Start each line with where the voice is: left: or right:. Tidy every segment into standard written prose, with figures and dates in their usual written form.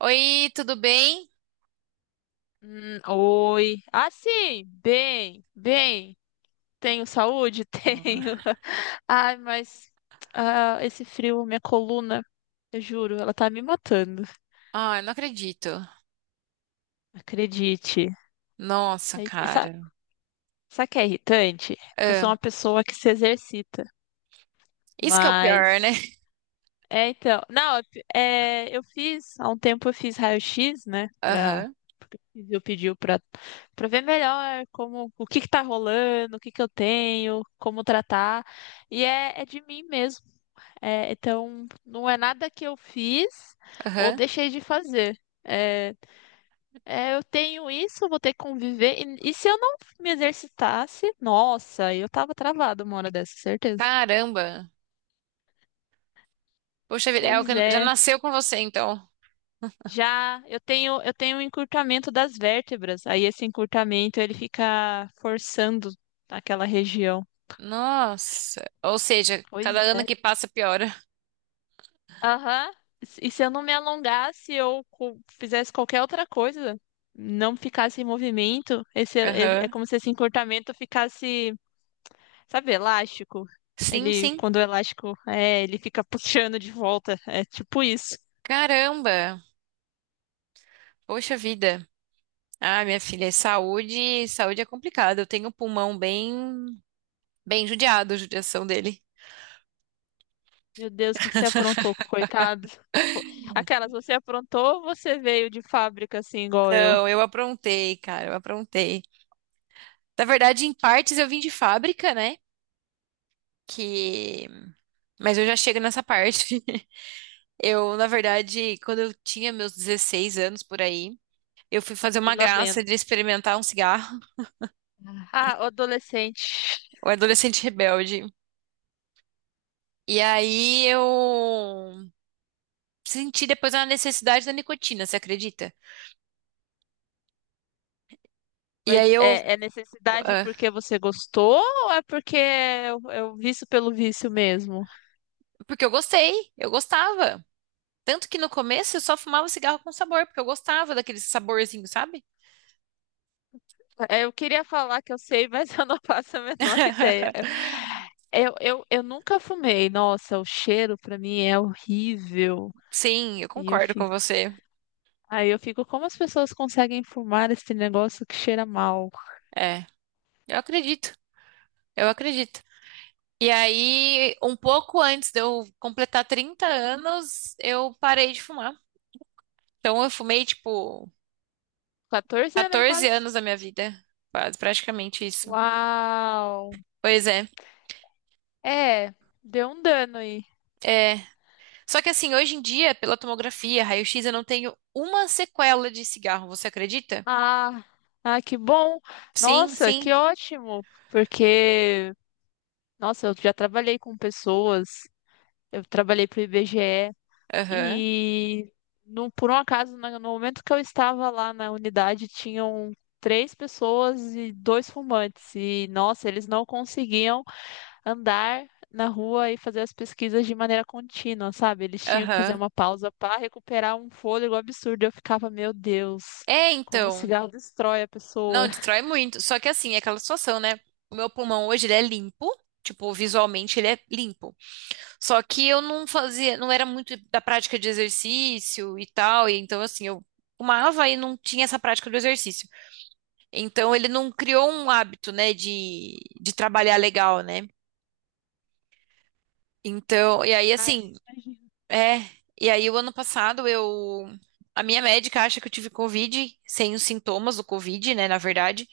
right: Oi, tudo bem?
left: Oi. Ah, sim, bem, bem. Tenho saúde? Tenho. Ai, mas esse frio, minha coluna, eu juro, ela tá me matando.
right: Ah, eu não acredito.
left: Acredite.
right: Nossa,
left: É, Sabe,
right: cara.
left: sabe o que é irritante? É que eu sou
right: Ah,
left: uma pessoa que se exercita,
right: isso que é o pior, né?
left: mas é, então. Não, é, eu fiz, há um tempo eu fiz raio-x, né?
right: Aham,
left: Porque o Fizio pediu pra ver melhor como, o que que tá rolando, o que que eu tenho, como tratar. E é de mim mesmo. É, então, não é nada que eu fiz ou
right: aham.
left: deixei de fazer. É, é, eu tenho isso, eu vou ter que conviver. E se eu não me exercitasse, nossa, eu tava travada uma hora dessa, certeza.
right: Caramba. Poxa vida, é o
left: Pois
right: que já
left: é.
right: nasceu com você, então.
left: Já eu tenho um encurtamento das vértebras. Aí esse encurtamento ele fica forçando aquela região.
right: Nossa. Ou seja, cada
left: Pois
right: ano
left: é.
right: que passa piora.
left: Aham. E se eu não me alongasse ou fizesse qualquer outra coisa, não ficasse em movimento, esse é
right: Aham.
left: como se esse encurtamento ficasse, sabe, elástico.
right: Sim,
left: Ele,
right: sim.
left: quando o elástico ele fica puxando de volta. É tipo isso.
right: Caramba. Poxa vida. Ah, minha filha, saúde, saúde é complicado. Eu tenho o pulmão bem, bem judiado, a judiação dele.
left: Meu Deus, o que você aprontou, coitado. Fo- Aquelas, você aprontou ou você veio de fábrica assim, igual eu?
right: Não, eu aprontei, cara, eu aprontei. Na verdade, em partes eu vim de fábrica, né? Que... mas eu já chego nessa parte. Eu, na verdade, quando eu tinha meus 16 anos por aí, eu fui fazer
left: E
right: uma
left: lá vendo.
right: graça de experimentar um cigarro.
left: Ah, o adolescente.
right: O adolescente rebelde. E aí eu senti depois a necessidade da nicotina, você acredita? E aí
left: Mas
right: eu.
left: é necessidade
right: Ah,
left: porque você gostou ou é porque é o vício pelo vício mesmo?
right: porque eu gostei, eu gostava. Tanto que no começo eu só fumava cigarro com sabor, porque eu gostava daquele saborzinho, sabe?
left: É, eu queria falar que eu sei, mas eu não faço a menor ideia. Eu nunca fumei. Nossa, o cheiro pra mim é horrível.
right: Sim, eu
left: E eu
right: concordo com
left: fico,
right: você.
left: aí eu fico, como as pessoas conseguem fumar esse negócio que cheira mal?
right: É, eu acredito. Eu acredito. E aí, um pouco antes de eu completar 30 anos, eu parei de fumar. Então, eu fumei, tipo,
left: 14 anos aí
right: 14
left: quase.
right: anos da minha vida. Quase, praticamente isso.
left: Uau!
right: Pois é.
left: É, deu um dano aí.
right: É. Só que, assim, hoje em dia, pela tomografia, raio-x, eu não tenho uma sequela de cigarro. Você acredita?
left: Ah, ah, que bom!
right: Sim,
left: Nossa,
right: sim.
left: que ótimo! Porque, nossa, eu já trabalhei com pessoas, eu trabalhei para o IBGE e,
right: Aham.
left: e, no, por um acaso, no momento que eu estava lá na unidade, tinham três pessoas e dois fumantes. E, nossa, eles não conseguiam andar na rua e fazer as pesquisas de maneira contínua, sabe? Eles tinham que fazer
right: Aham.
left: uma pausa para recuperar um fôlego absurdo. Eu ficava, meu Deus,
right: É,
left: como o
right: então.
left: cigarro destrói a pessoa.
right: Não, destrói muito. Só que, assim, é aquela situação, né? O meu pulmão hoje, ele é limpo. Tipo, visualmente, ele é limpo. Só que eu não fazia, não era muito da prática de exercício e tal, e então assim, eu fumava e não tinha essa prática do exercício. Então ele não criou um hábito, né, de trabalhar legal, né? Então, e aí
left: Ai, eu
right: assim,
left: imagino.
right: é, e aí o ano passado eu. A minha médica acha que eu tive Covid, sem os sintomas do Covid, né, na verdade,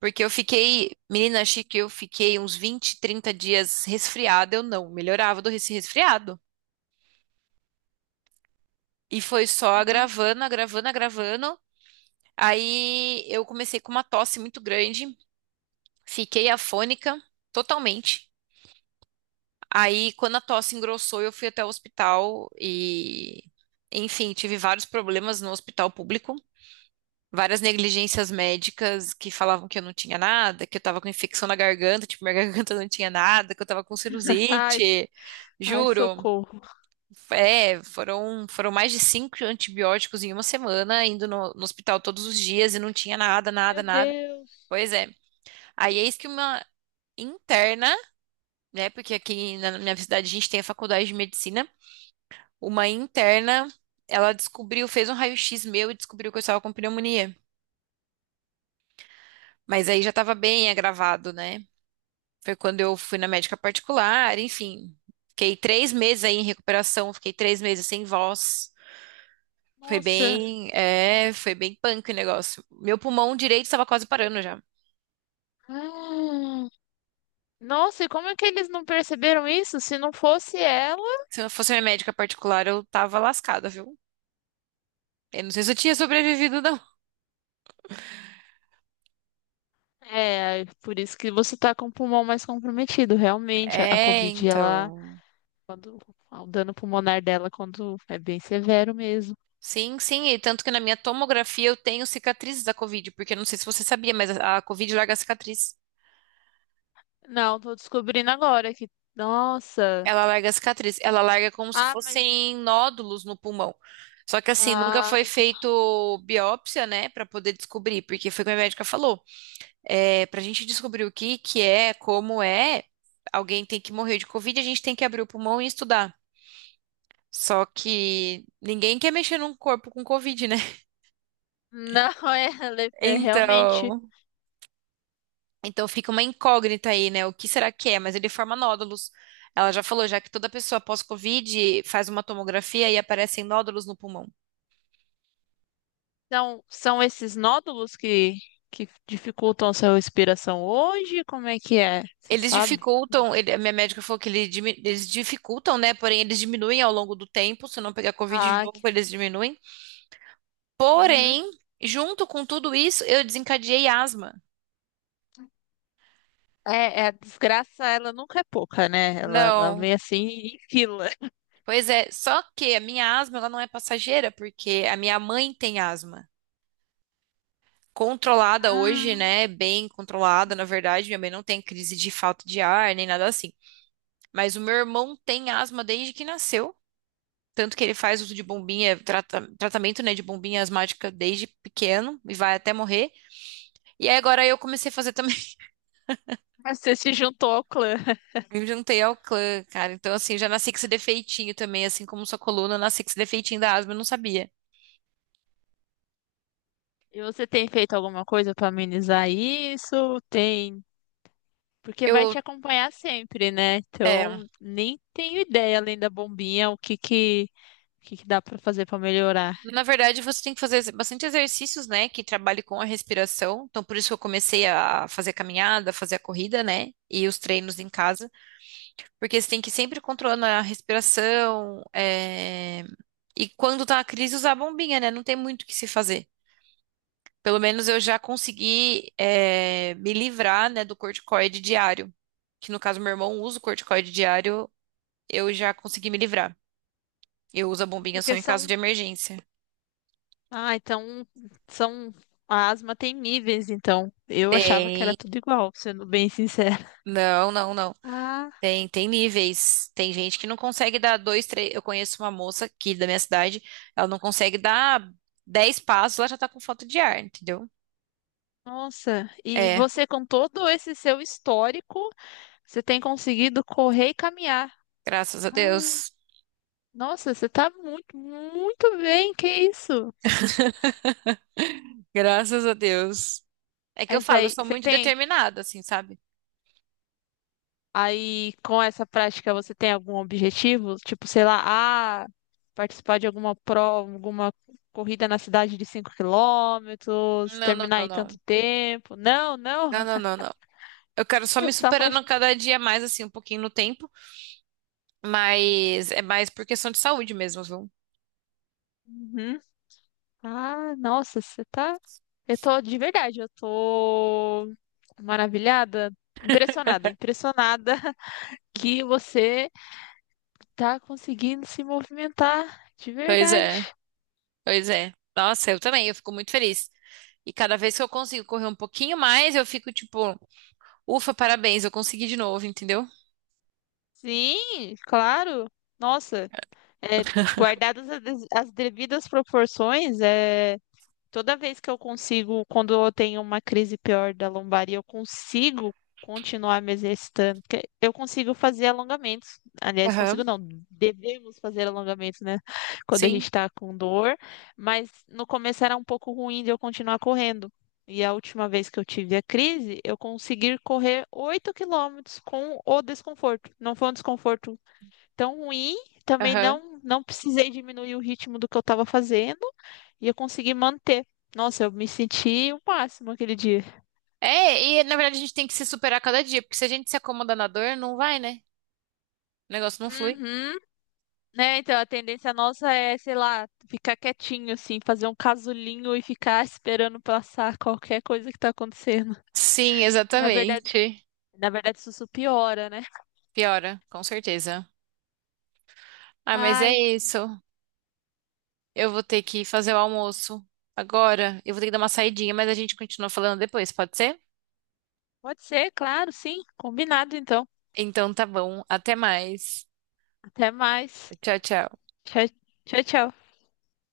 right: porque eu fiquei, menina, achei que eu fiquei uns 20 30 dias resfriada, eu não melhorava do resfriado. E foi só
left: Uhum.
right: agravando, agravando, agravando. Aí eu comecei com uma tosse muito grande, fiquei afônica totalmente. Aí quando a tosse engrossou, eu fui até o hospital e, enfim, tive vários problemas no hospital público, várias negligências médicas que falavam que eu não tinha nada, que eu tava com infecção na garganta, tipo, minha garganta não tinha nada, que eu tava com
left: Ai,
right: sinusite,
left: ai,
right: juro.
left: socorro.
right: É, foram mais de cinco antibióticos em uma semana, indo no hospital todos os dias e não tinha nada, nada,
left: Meu
right: nada.
left: Deus.
right: Pois é. Aí eis que uma interna, né? Porque aqui na minha cidade a gente tem a faculdade de medicina. Uma interna, ela descobriu, fez um raio-x meu e descobriu que eu estava com pneumonia. Mas aí já estava bem agravado, né? Foi quando eu fui na médica particular, enfim. Fiquei 3 meses aí em recuperação, fiquei 3 meses sem voz. Foi
left: Nossa.
right: bem, é, foi bem punk o negócio. Meu pulmão direito estava quase parando já.
left: Ah. Nossa, e como é que eles não perceberam isso? Se não fosse ela,
right: Se eu fosse minha médica particular, eu tava lascada, viu? Eu não sei se eu tinha sobrevivido, não.
left: é por isso que você tá com o pulmão mais comprometido. Realmente, a
right: É,
left: Covid, ela.
right: então.
left: Quando o dano pulmonar dela quando é bem severo mesmo.
right: Sim, sim, e tanto que na minha tomografia eu tenho cicatrizes da Covid, porque eu não sei se você sabia, mas a Covid larga a cicatriz.
left: Não, tô descobrindo agora que. Nossa!
right: Ela larga a cicatriz, ela larga como se
left: Ah, mas.
right: fossem nódulos no pulmão. Só que assim, nunca
left: Ah,
right: foi feito biópsia, né, pra poder descobrir, porque foi o que a médica falou. Para a gente descobrir o que que é, como é, alguém tem que morrer de Covid, a gente tem que abrir o pulmão e estudar. Só que ninguém quer mexer num corpo com Covid, né?
left: não, é, ela é realmente.
right: Então, então fica uma incógnita aí, né? O que será que é? Mas ele forma nódulos. Ela já falou, já que toda pessoa pós-Covid faz uma tomografia e aparecem nódulos no pulmão.
left: Então, são esses nódulos que dificultam a sua respiração hoje? Como é que é? Você
right: Eles
left: sabe?
right: dificultam, ele- a minha médica falou que ele dimi- eles dificultam, né? Porém, eles diminuem ao longo do tempo. Se não pegar Covid de
left: Ah,
right: novo, eles diminuem.
left: uhum.
right: Porém, junto com tudo isso, eu desencadeei asma.
left: É, a desgraça, ela nunca é pouca, né? Ela
right: Não.
left: vem assim em fila.
right: Pois é, só que a minha asma ela não é passageira, porque a minha mãe tem asma. Controlada hoje,
left: Ah,
right: né? Bem controlada, na verdade. Minha mãe não tem crise de falta de ar, nem nada assim. Mas o meu irmão tem asma desde que nasceu. Tanto que ele faz uso de bombinha, tratamento, né, de bombinha asmática desde pequeno e vai até morrer. E aí agora eu comecei a fazer também.
left: mas você se juntou ao clã.
right: Eu juntei ao clã, cara. Então, assim, já nasci com esse defeitinho também, assim como sua coluna, eu nasci com esse defeitinho da asma, eu não sabia.
left: E você tem feito alguma coisa para amenizar isso? Tem, porque vai
right: Eu,
left: te acompanhar sempre, né?
right: é,
left: Então, nem tenho ideia além da bombinha o que que dá para fazer para melhorar.
right: na verdade, você tem que fazer bastante exercícios, né, que trabalhe com a respiração. Então, por isso que eu comecei a fazer a caminhada, fazer a corrida, né, e os treinos em casa, porque você tem que ir sempre controlando a respiração, é, e quando tá a crise, usar a bombinha, né, não tem muito o que se fazer. Pelo menos eu já consegui me livrar, né, do corticoide diário. Que no caso, meu irmão usa o corticoide diário, eu já consegui me livrar. Eu uso a bombinha só
left: Porque
right: em caso
left: são,
right: de emergência.
left: ah, então são A asma tem níveis, então. Eu achava que
right: Tem.
left: era tudo igual, sendo bem sincera.
right: Não, não, não.
left: Ah,
right: Tem, tem níveis. Tem gente que não consegue dar dois, três. Eu conheço uma moça aqui da minha cidade, ela não consegue dar 10 passos, ela já tá com falta de ar, entendeu?
left: nossa. E
right: É,
left: você com todo esse seu histórico, você tem conseguido correr e caminhar.
right: graças a Deus.
left: Nossa, você tá muito, muito bem, que isso?
right: Graças a Deus. É que eu
left: Mas
right: falo, eu
left: aí,
right: sou muito determinada, assim, sabe?
left: aí com essa prática, você tem algum objetivo? Tipo, sei lá, ah, participar de alguma prova, alguma corrida na cidade de 5 quilômetros,
right: Não, não,
left: terminar
right: não,
left: em tanto
right: não.
left: tempo. Não, não,
right: Não, não, não, não. Eu quero só me
left: só faz.
right: superando cada dia mais, assim, um pouquinho no tempo, mas é mais por questão de saúde mesmo, viu?
left: Uhum. Ah, nossa, você tá. Eu tô maravilhada, impressionada, impressionada que você tá conseguindo se movimentar de
right: Pois
left: verdade.
right: é, pois é. Nossa, eu também, eu fico muito feliz. E cada vez que eu consigo correr um pouquinho mais, eu fico tipo, ufa, parabéns, eu consegui de novo, entendeu?
left: Sim, claro. Nossa, é, guardadas as devidas proporções, é. Toda vez que eu consigo, quando eu tenho uma crise pior da lombar e eu consigo continuar me exercitando, porque eu consigo fazer alongamentos. Aliás, consigo
right: Aham,
left: não, devemos fazer alongamentos, né? Quando a
right: sim,
left: gente tá com dor, mas no começo era um pouco ruim de eu continuar correndo. E a última vez que eu tive a crise, eu consegui correr 8 quilômetros com o desconforto. Não foi um desconforto tão ruim, também
right: aham.
left: não precisei diminuir o ritmo do que eu estava fazendo e eu consegui manter. Nossa, eu me senti o máximo aquele dia.
right: É, e na verdade a gente tem que se superar cada dia, porque se a gente se acomoda na dor, não vai, né? O negócio não flui.
left: Uhum. Né, então a tendência nossa é, sei lá, ficar quietinho assim, fazer um casulinho e ficar esperando passar qualquer coisa que tá acontecendo.
right: Sim,
left: E
right: exatamente.
left: na verdade isso só piora, né?
right: Piora, com certeza. Ah, mas é
left: Ai,
right: isso. Eu vou ter que fazer o almoço agora. Eu vou ter que dar uma saidinha, mas a gente continua falando depois, pode ser?
left: pode ser, claro, sim. Combinado então.
right: Então tá bom. Até mais.
left: Até mais.
right: Tchau, tchau.
left: Tchau, tchau, tchau.